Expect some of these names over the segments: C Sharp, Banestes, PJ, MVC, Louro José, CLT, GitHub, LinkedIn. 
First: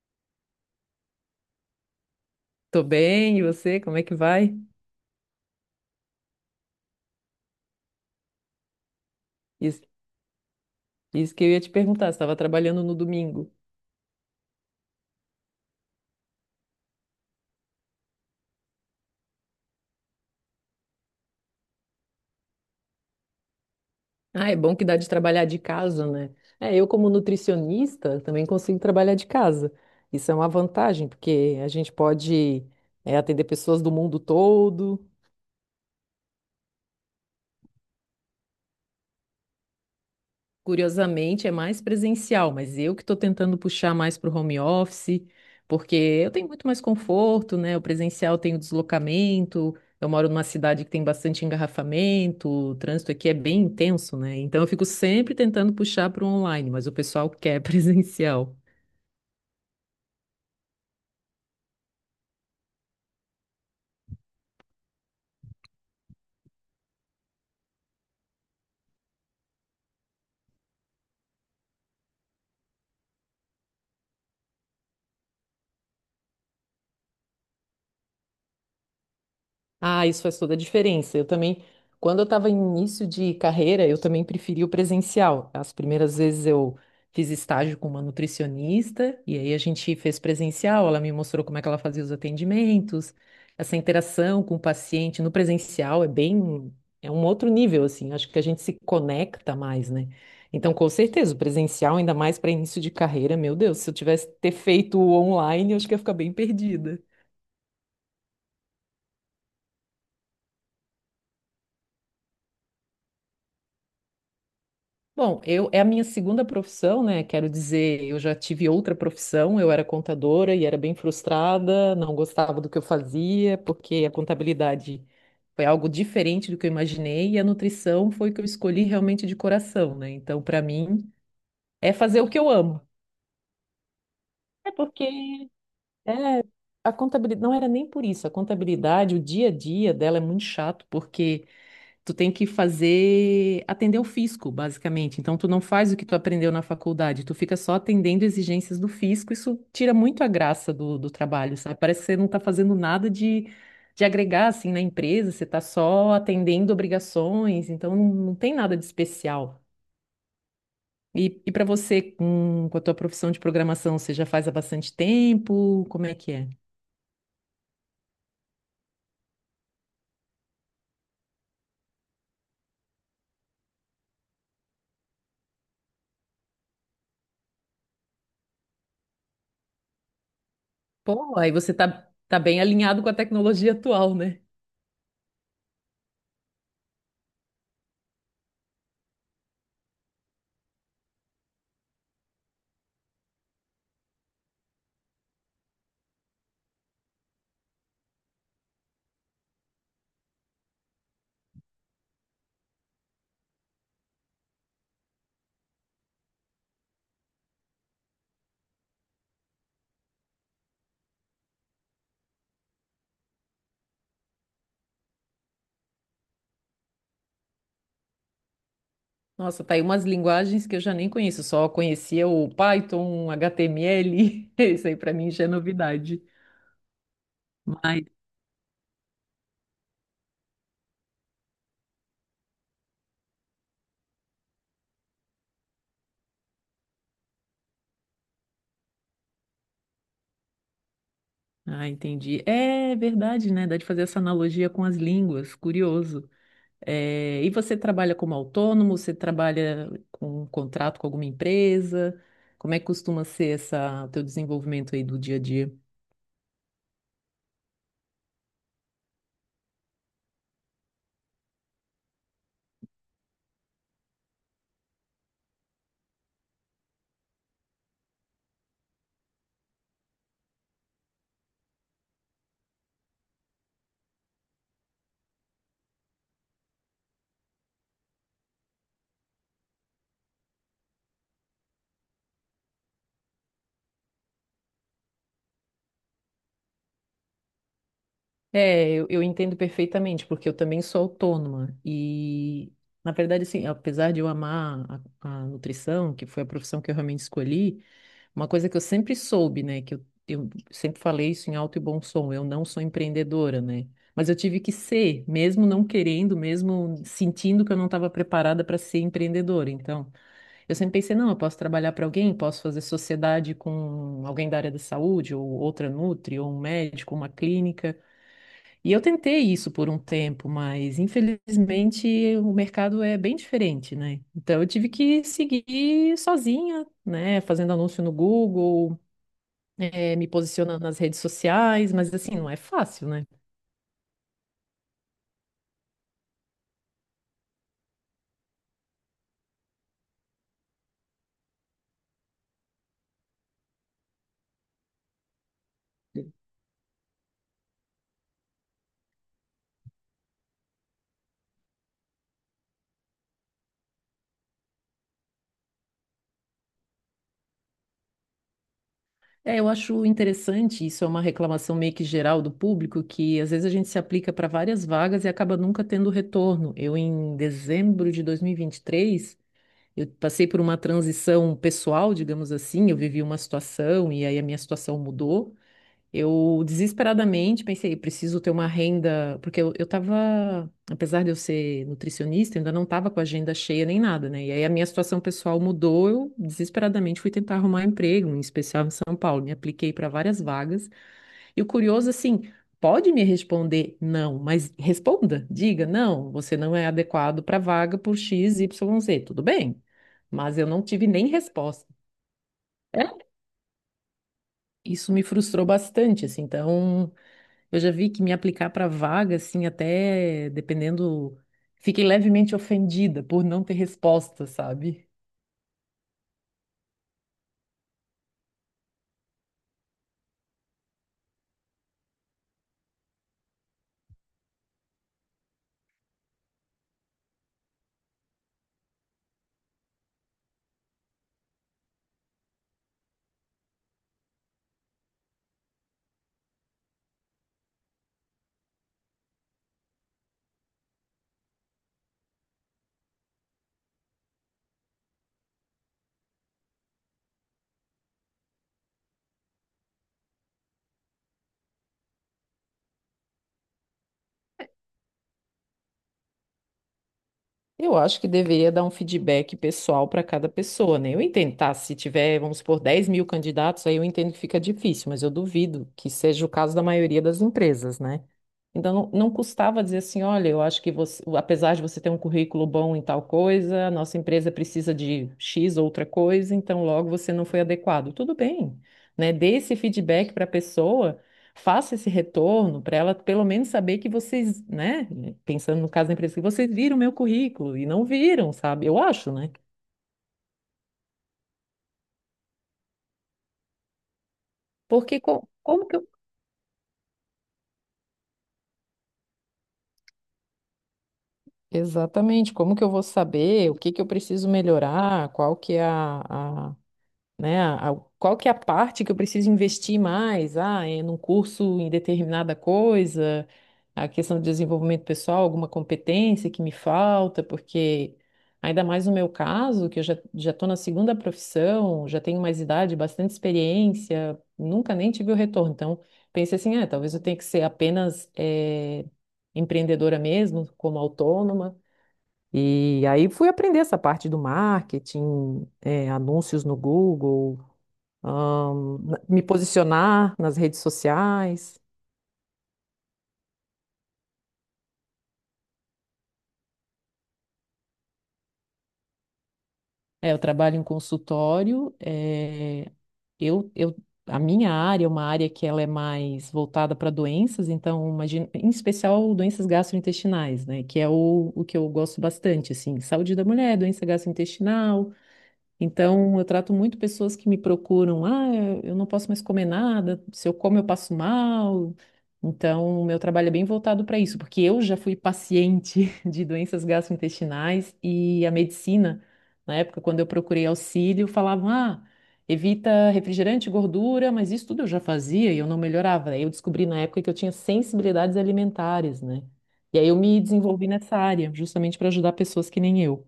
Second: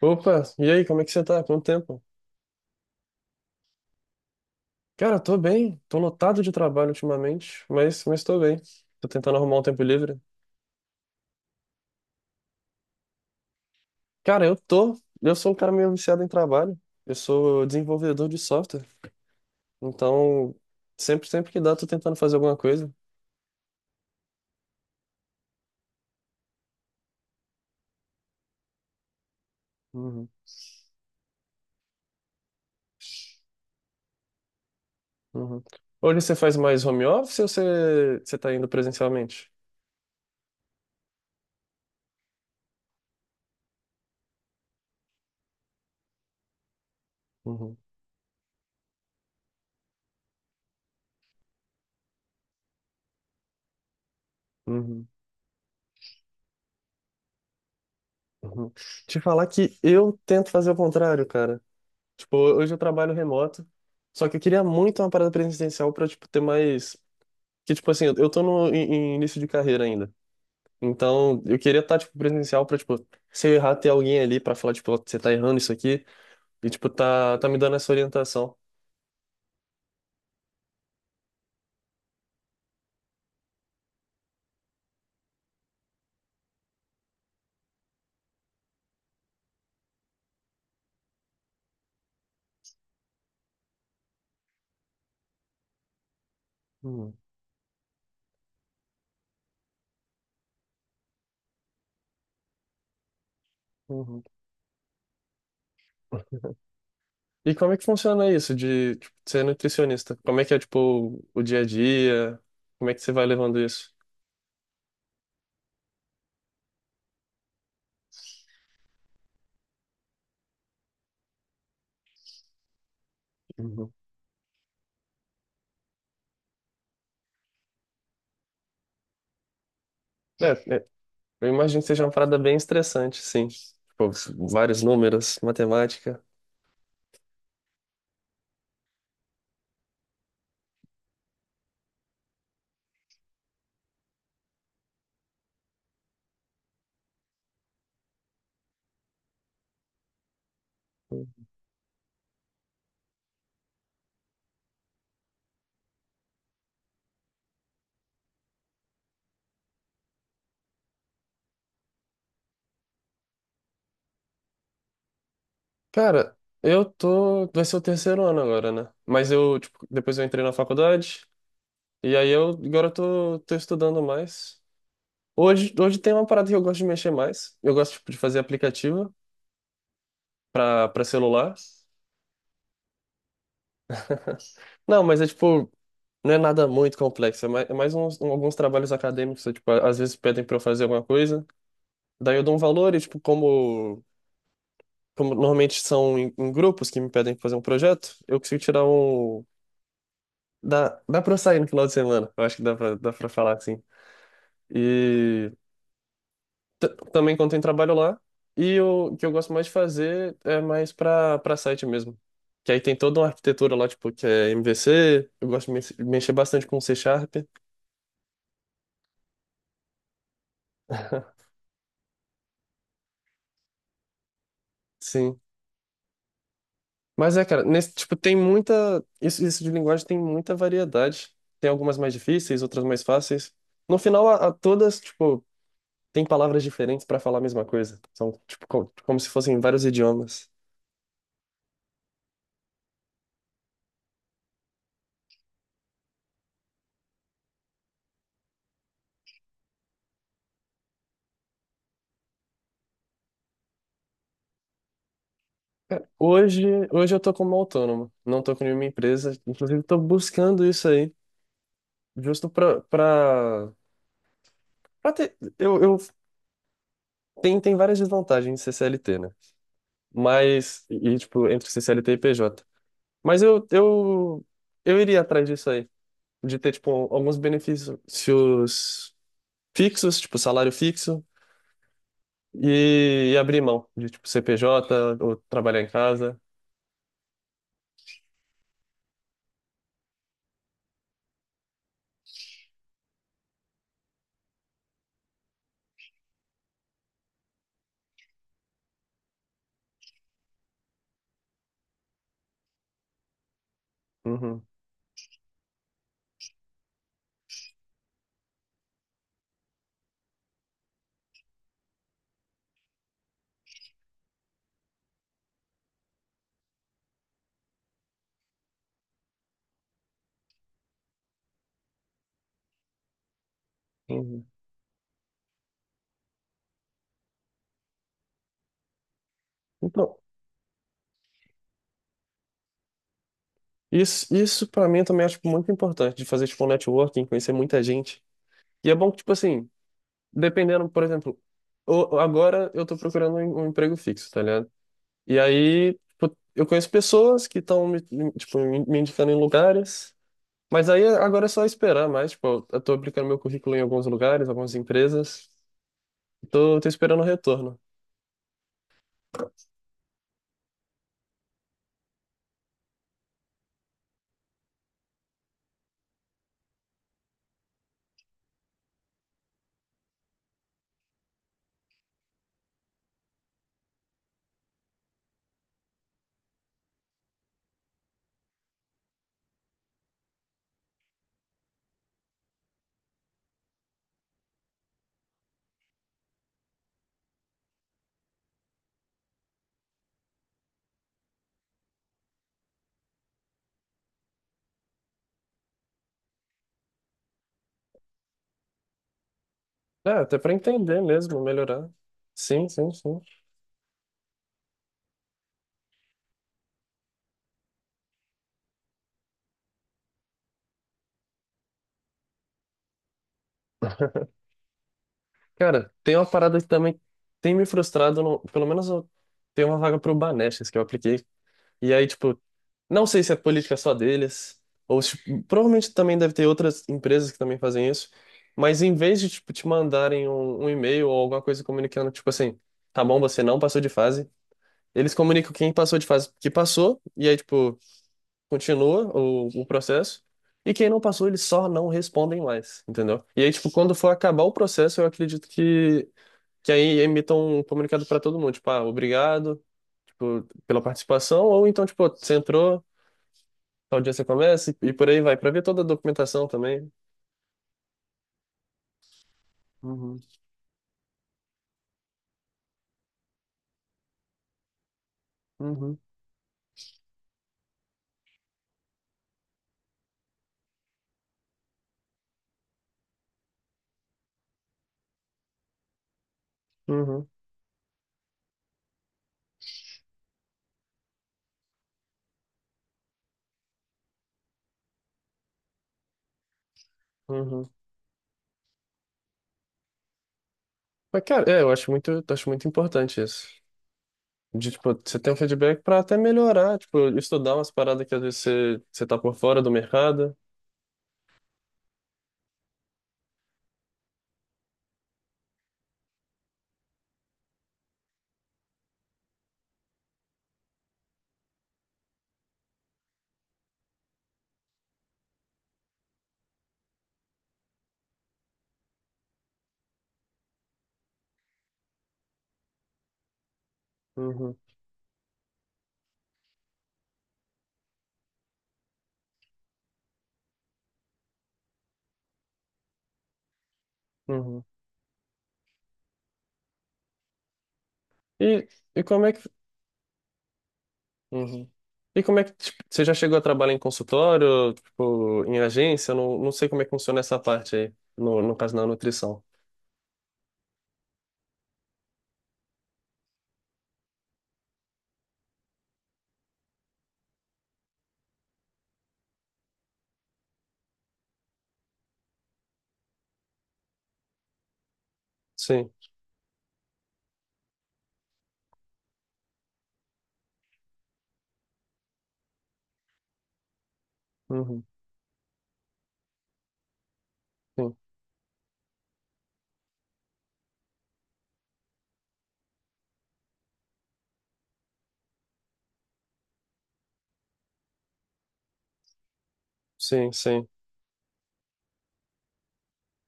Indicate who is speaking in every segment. Speaker 1: Opa, e aí, como é que você tá? Quanto tempo?
Speaker 2: Tô bem, e você? Como é que vai?
Speaker 1: Cara, tô bem, tô lotado de trabalho ultimamente, mas tô bem. Tô tentando arrumar um tempo
Speaker 2: Isso,
Speaker 1: livre.
Speaker 2: isso que eu ia te perguntar, você estava trabalhando no domingo.
Speaker 1: Cara, eu tô, eu sou um cara meio viciado em trabalho. Eu sou desenvolvedor de software, então sempre que dá, tô tentando fazer alguma coisa.
Speaker 2: Ah, é bom que dá de trabalhar de casa, né? É, eu como nutricionista também consigo trabalhar de casa.
Speaker 1: Uhum,
Speaker 2: Isso é uma vantagem, porque a gente pode, atender pessoas do mundo todo.
Speaker 1: uhum. Hoje você faz mais home office ou você tá indo presencialmente?
Speaker 2: Curiosamente, é mais presencial, mas eu que estou tentando puxar mais para o home office, porque eu tenho muito mais conforto,
Speaker 1: Uhum,
Speaker 2: né? O presencial tem o deslocamento, eu moro numa cidade que tem bastante engarrafamento, o trânsito aqui é bem intenso, né? Então eu fico
Speaker 1: uhum,
Speaker 2: sempre tentando puxar para o online, mas o pessoal quer presencial.
Speaker 1: uhum. Te falar que eu tento fazer o contrário, cara. Tipo, hoje eu trabalho remoto, só que eu queria muito uma parada presencial pra, tipo, ter mais. Que, tipo assim, eu tô no em início de carreira ainda. Então, eu queria estar, tipo, presencial pra, tipo, se eu errar, ter alguém ali pra falar, tipo, "Ó, você tá errando isso aqui." E, tipo, tá me dando essa orientação.
Speaker 2: Ah, isso faz toda a diferença. Eu também, quando eu estava em início de carreira, eu também preferi o presencial. As primeiras vezes eu fiz estágio com uma nutricionista, e aí a gente fez presencial, ela me mostrou como é que ela fazia os atendimentos, essa interação com o paciente no presencial é bem, é
Speaker 1: Hum,
Speaker 2: um outro nível, assim, acho que a gente se conecta mais, né? Então, com certeza, o presencial, ainda mais para início de carreira, meu Deus, se eu
Speaker 1: uhum.
Speaker 2: tivesse ter feito o online, eu acho que ia ficar bem perdida.
Speaker 1: E como é que funciona isso de, tipo, ser nutricionista? Como é que é, tipo, o dia a dia? Como é que você vai levando isso?
Speaker 2: Bom, eu é a minha segunda profissão, né? Quero dizer, eu já tive outra profissão, eu era contadora e era bem frustrada, não gostava do que eu fazia,
Speaker 1: Uhum.
Speaker 2: porque a contabilidade foi algo diferente do que eu imaginei e a nutrição foi o que eu escolhi realmente de coração, né? Então, para
Speaker 1: É, é,
Speaker 2: mim,
Speaker 1: eu imagino que
Speaker 2: é
Speaker 1: seja uma
Speaker 2: fazer o
Speaker 1: parada
Speaker 2: que eu
Speaker 1: bem
Speaker 2: amo.
Speaker 1: estressante, sim. Tipo,
Speaker 2: É
Speaker 1: vários
Speaker 2: porque
Speaker 1: números, matemática.
Speaker 2: é, a contabilidade não era nem por isso, a contabilidade, o dia a dia dela é muito chato, porque tu tem que fazer, atender o fisco, basicamente. Então, tu não faz o que tu aprendeu na faculdade, tu fica só atendendo exigências do fisco. Isso tira muito a graça do trabalho, sabe? Parece que você não tá fazendo nada de agregar, assim, na empresa, você tá só atendendo obrigações, então não, não tem nada de especial. E para você, com a tua profissão de programação, você já faz há bastante tempo? Como é que
Speaker 1: Cara,
Speaker 2: é?
Speaker 1: eu tô. Vai ser o terceiro ano agora, né? Mas eu, tipo, depois eu entrei na faculdade, e aí eu agora eu tô, tô estudando mais. Hoje tem uma parada que eu gosto de mexer mais. Eu gosto, tipo, de fazer aplicativo pra, pra
Speaker 2: Pô, aí
Speaker 1: celular.
Speaker 2: você tá bem alinhado com a tecnologia atual, né?
Speaker 1: Não, mas é tipo, não é nada muito complexo. É mais uns, alguns trabalhos acadêmicos, é, tipo, às vezes pedem pra eu fazer alguma coisa. Daí eu dou um valor e, tipo, como, como normalmente são em grupos que me pedem pra fazer um projeto, eu consigo tirar um. Dá pra eu sair no final de semana. Eu acho que dá pra falar assim. E também quando tem trabalho lá. E o que eu gosto mais de fazer é mais pra, pra site mesmo. Que aí tem toda uma arquitetura lá, tipo, que é MVC. Eu gosto de mexer bastante com C Sharp.
Speaker 2: Nossa, tá aí umas linguagens que eu já nem conheço, só conhecia o Python, HTML, isso aí pra mim
Speaker 1: Sim.
Speaker 2: já é novidade.
Speaker 1: Mas é, cara, nesse,
Speaker 2: Mas,
Speaker 1: tipo, tem muita. Isso de linguagem tem muita variedade. Tem algumas mais difíceis, outras mais fáceis. No final, a todas, tipo, tem palavras diferentes pra falar a mesma coisa. São, tipo, como se fossem vários idiomas.
Speaker 2: ah, entendi. É verdade, né? Dá de fazer essa analogia com as línguas, curioso. É, e você trabalha como autônomo? Você trabalha com um contrato com alguma empresa? Como é que costuma ser essa teu desenvolvimento aí do dia a dia?
Speaker 1: Hoje, hoje eu tô como autônomo, não tô com nenhuma empresa, inclusive tô buscando isso aí, justo pra, pra, pra ter, eu, tem, tem várias desvantagens em ser CLT, né? Mas, e, tipo, entre ser CLT e PJ. Mas eu iria atrás disso aí, de ter, tipo, alguns benefícios fixos, tipo, salário fixo, e abrir mão de, tipo, ser PJ ou trabalhar em casa.
Speaker 2: É, eu entendo perfeitamente, porque eu também sou autônoma e, na verdade, assim, apesar de eu amar a nutrição, que foi a profissão que eu realmente escolhi, uma coisa que eu sempre soube, né, que eu sempre falei isso em alto e bom som, eu não sou empreendedora, né, mas eu tive
Speaker 1: Uhum,
Speaker 2: que ser, mesmo não querendo, mesmo sentindo que eu não estava preparada para ser empreendedora, então, eu sempre pensei, não, eu posso trabalhar para alguém, posso fazer sociedade com alguém da área da saúde, ou outra nutri, ou um médico, uma clínica, e eu tentei isso por um tempo, mas infelizmente o mercado é bem diferente, né?
Speaker 1: uhum.
Speaker 2: Então eu tive que seguir sozinha, né? Fazendo anúncio no Google,
Speaker 1: Então,
Speaker 2: me posicionando nas redes sociais, mas assim, não é fácil, né?
Speaker 1: isso para mim eu também acho tipo, muito importante de fazer tipo um networking, conhecer muita gente. E é bom que, tipo assim, dependendo, por exemplo, agora eu tô procurando um, um emprego fixo, tá ligado? E aí, tipo, eu conheço pessoas que estão me, tipo, me indicando em lugares, mas aí agora é só esperar mais, tipo, eu tô aplicando meu currículo em alguns lugares, algumas empresas, tô esperando o retorno.
Speaker 2: É, eu acho interessante, isso é uma reclamação meio que geral do público, que às vezes a gente se aplica para várias vagas e acaba nunca tendo retorno. Eu, em dezembro de 2023, eu passei por uma transição pessoal, digamos assim, eu vivi uma situação e aí a minha situação mudou. Eu desesperadamente pensei, preciso ter uma renda, porque eu tava, apesar de eu ser nutricionista, eu ainda não tava com a agenda cheia nem nada, né? E aí a minha situação pessoal mudou, eu desesperadamente fui tentar arrumar emprego, em especial em São Paulo. Me apliquei para várias vagas. E o curioso, assim, pode me responder não, mas responda, diga não, você não é adequado para vaga por X, Y, Z, tudo bem?
Speaker 1: É, até para
Speaker 2: Mas eu não
Speaker 1: entender
Speaker 2: tive nem
Speaker 1: mesmo,
Speaker 2: resposta.
Speaker 1: melhorar. Sim, sim,
Speaker 2: É,
Speaker 1: sim.
Speaker 2: isso me frustrou bastante, assim, então. Eu já vi que me aplicar para vaga, assim, até dependendo, fiquei levemente ofendida por não ter resposta, sabe?
Speaker 1: Cara, tem uma parada que também tem me frustrado. Pelo menos eu tenho uma vaga pro Banestes que eu apliquei. E aí, tipo, não sei se é política só deles, ou tipo, provavelmente também deve ter outras empresas que também fazem isso. Mas em vez de, tipo, te mandarem um, um e-mail ou alguma coisa comunicando, tipo assim, tá bom, você não passou de fase, eles comunicam quem passou de fase que passou, e aí, tipo, continua o processo. E quem não passou, eles só não respondem mais, entendeu? E aí, tipo, quando for acabar o processo, eu acredito que aí emitam um comunicado para todo mundo, tipo, ah, obrigado, tipo, pela participação, ou então, tipo, você entrou, tal dia você começa, e por aí vai, para ver toda a documentação também.
Speaker 2: Eu acho que deveria dar um feedback pessoal
Speaker 1: Uhum,
Speaker 2: para cada pessoa, né? Eu entendo, tá? Se tiver, vamos supor, 10 mil candidatos, aí eu entendo que fica difícil, mas eu duvido
Speaker 1: uhum,
Speaker 2: que seja o caso da maioria das empresas, né? Então, não, não custava dizer assim: olha, eu acho que você, apesar de você ter um currículo bom em tal coisa, a nossa empresa precisa de X outra coisa, então logo
Speaker 1: uhum,
Speaker 2: você não foi adequado. Tudo bem, né? Dê esse feedback para a pessoa, faça esse retorno para ela pelo menos saber que vocês, né, pensando no caso da empresa, que vocês viram o meu
Speaker 1: uhum.
Speaker 2: currículo e não viram, sabe? Eu acho, né?
Speaker 1: Mas, cara, é, eu acho muito importante isso. De, tipo,
Speaker 2: Porque
Speaker 1: você ter um feedback
Speaker 2: como que
Speaker 1: para
Speaker 2: eu...
Speaker 1: até melhorar, tipo, estudar umas paradas que às vezes você tá por fora do mercado.
Speaker 2: Exatamente, como que eu vou saber o que que eu preciso melhorar, qual que é a, né? Qual que é a parte que eu preciso investir mais? Ah, é num curso em determinada coisa, a questão de desenvolvimento pessoal, alguma competência que me falta, porque ainda mais no meu caso, que eu já estou na segunda profissão, já tenho mais idade, bastante experiência,
Speaker 1: Uhum,
Speaker 2: nunca nem tive o retorno. Então, pensei assim, ah, talvez eu tenha que ser apenas empreendedora mesmo, como autônoma. E aí fui aprender essa parte do
Speaker 1: uhum.
Speaker 2: marketing, anúncios no Google,
Speaker 1: E, e como é que
Speaker 2: me posicionar nas redes
Speaker 1: Uhum.
Speaker 2: sociais.
Speaker 1: E como é que, tipo, você já chegou a trabalhar em consultório, tipo, em agência? Não, não sei como é que funciona essa parte aí, no, no caso da nutrição.
Speaker 2: É, eu trabalho em consultório, eu, eu, a minha área é uma área que ela é mais voltada para doenças, então, imagina, em especial doenças gastrointestinais, né, que é o que eu gosto bastante, assim, saúde da mulher, doença gastrointestinal.
Speaker 1: Sim,
Speaker 2: Então, eu trato muito pessoas que me procuram, ah, eu não posso mais comer nada, se eu como eu passo mal. Então, o meu trabalho é bem voltado para isso, porque eu
Speaker 1: uhum,
Speaker 2: já fui paciente de doenças gastrointestinais
Speaker 1: sim,
Speaker 2: e a medicina, na época, quando eu procurei auxílio, falavam, ah, evita refrigerante, gordura, mas isso tudo eu já fazia e eu não melhorava. Aí eu descobri na época que eu tinha sensibilidades alimentares, né? E aí eu
Speaker 1: sim,
Speaker 2: me
Speaker 1: sim.
Speaker 2: desenvolvi nessa área, justamente para ajudar pessoas que nem eu.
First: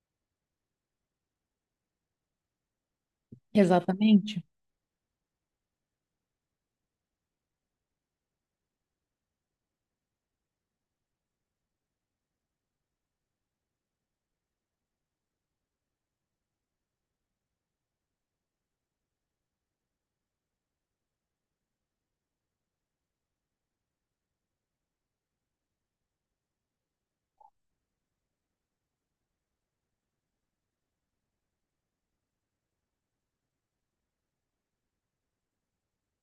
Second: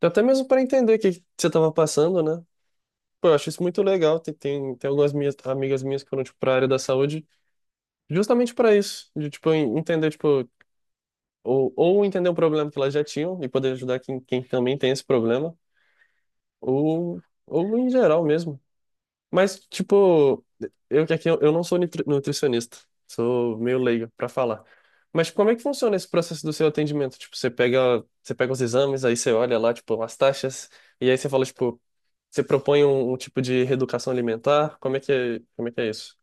Speaker 1: Até mesmo para entender o que que você estava passando, né? Pô, eu acho isso muito legal. Tem,
Speaker 2: Exatamente.
Speaker 1: tem, tem algumas minhas, amigas minhas que foram, tipo, para a área da saúde, justamente para isso, de, tipo, entender, tipo, ou entender o problema que elas já tinham e poder ajudar quem, quem também tem esse problema, ou, ou em geral mesmo. Mas, tipo, eu que aqui eu não sou nutricionista, sou meio leigo pra falar. Mas tipo, como é que funciona esse processo do seu atendimento? Tipo, você pega os exames, aí você olha lá, tipo, as taxas, e aí você fala, tipo, você propõe um, um tipo de reeducação alimentar? Como é que é, como é que é isso?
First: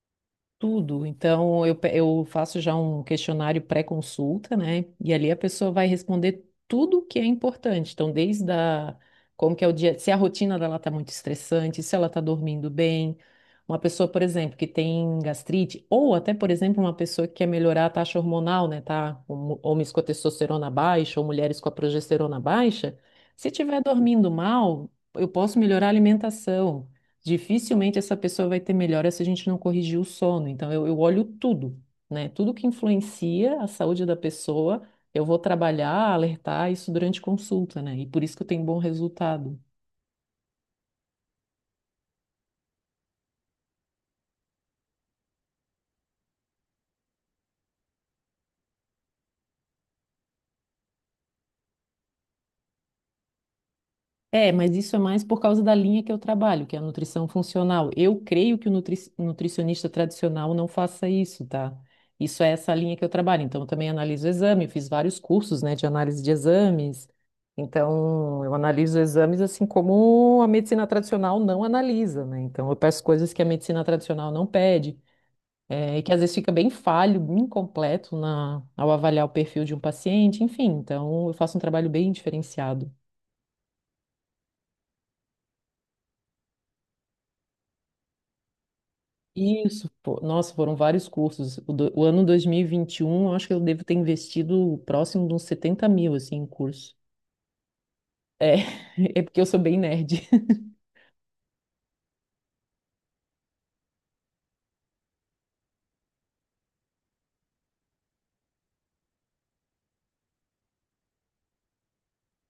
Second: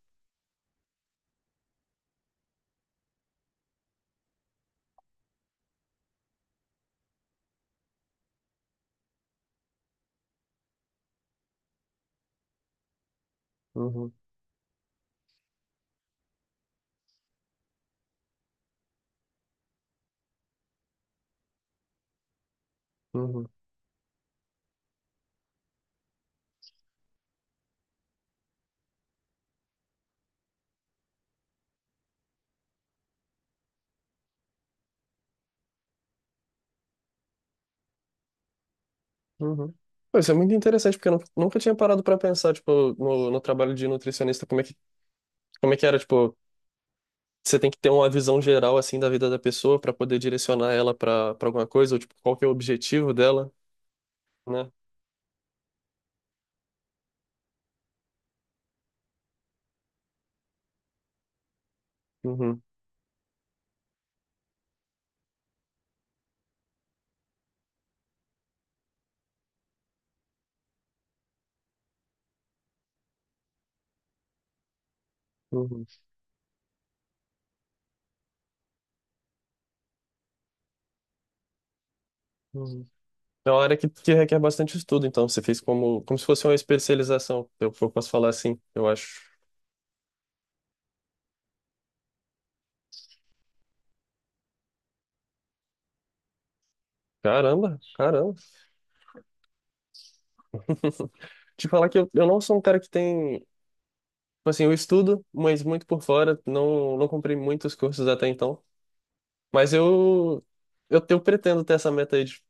Speaker 2: Tudo. Então, eu, eu faço já um questionário pré-consulta, né? E ali a pessoa vai responder tudo o que é importante. Então, desde a, como que é o dia, se a rotina dela está muito estressante, se ela está dormindo bem. Uma pessoa,
Speaker 1: Uhum,
Speaker 2: por exemplo, que tem gastrite, ou até, por exemplo, uma pessoa que quer melhorar a taxa hormonal, né? Tá? Homens com a testosterona baixa ou mulheres com a progesterona baixa.
Speaker 1: uhum,
Speaker 2: Se estiver dormindo mal, eu posso melhorar a alimentação, dificilmente essa pessoa vai ter melhora se a gente não corrigir o sono. Então, eu olho tudo, né? Tudo que influencia a saúde da pessoa, eu vou trabalhar, alertar isso durante consulta, né? E por isso que eu tenho bom resultado.
Speaker 1: uhum. Pô, isso é muito interessante, porque eu nunca tinha parado pra pensar, tipo, no, no trabalho de nutricionista, como é que era, tipo, você tem que ter uma visão geral assim da vida da pessoa para poder direcionar ela para para alguma coisa, ou tipo, qual que é o objetivo dela,
Speaker 2: É,
Speaker 1: né?
Speaker 2: mas isso é mais por causa da linha que eu trabalho, que é a nutrição funcional. Eu creio que o nutricionista tradicional não faça isso, tá? Isso é
Speaker 1: Uhum,
Speaker 2: essa linha que eu trabalho. Então, eu também analiso o exame, eu fiz vários cursos, né, de análise de exames. Então, eu analiso exames assim como a medicina tradicional não analisa, né? Então, eu peço coisas que a medicina tradicional não pede,
Speaker 1: uhum,
Speaker 2: e que às vezes fica bem falho, incompleto na, ao avaliar o perfil de um paciente, enfim. Então, eu faço um trabalho bem
Speaker 1: uhum.
Speaker 2: diferenciado.
Speaker 1: É uma área que requer bastante estudo, então você fez como como se fosse uma especialização, eu posso falar assim, eu acho.
Speaker 2: Isso, pô. Nossa, foram vários cursos. O ano 2021, eu acho que eu devo ter investido próximo de uns 70 mil, assim, em curso.
Speaker 1: Caramba, caramba.
Speaker 2: É, é porque eu sou bem nerd.
Speaker 1: Te falar que eu não sou um cara que tem, tipo assim, eu estudo, mas muito por fora, não não comprei muitos cursos até então, mas eu pretendo ter essa meta aí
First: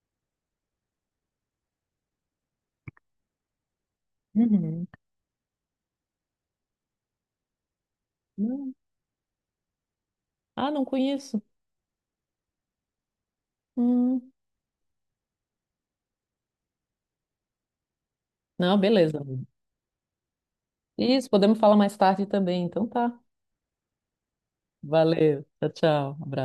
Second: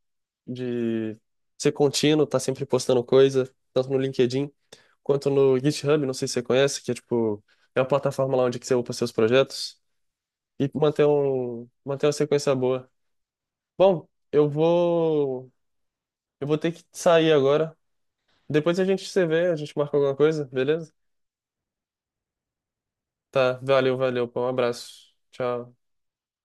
Speaker 1: de ser contínuo, tá sempre postando coisa, tanto no LinkedIn
Speaker 2: Uhum.
Speaker 1: quanto no GitHub, não sei se você conhece, que é tipo, é uma plataforma lá onde que
Speaker 2: Não.
Speaker 1: você upa seus projetos e
Speaker 2: Ah, não
Speaker 1: manter
Speaker 2: conheço.
Speaker 1: um, manter uma sequência boa. Bom,
Speaker 2: Hum.
Speaker 1: eu vou ter que sair agora.
Speaker 2: Não,
Speaker 1: Depois a gente
Speaker 2: beleza.
Speaker 1: se vê, a gente marca alguma coisa, beleza?
Speaker 2: Isso, podemos falar mais tarde também. Então tá.
Speaker 1: Tá, valeu, valeu, pô, um abraço.
Speaker 2: Valeu. Tchau,
Speaker 1: Tchau.
Speaker 2: tchau. Abraço.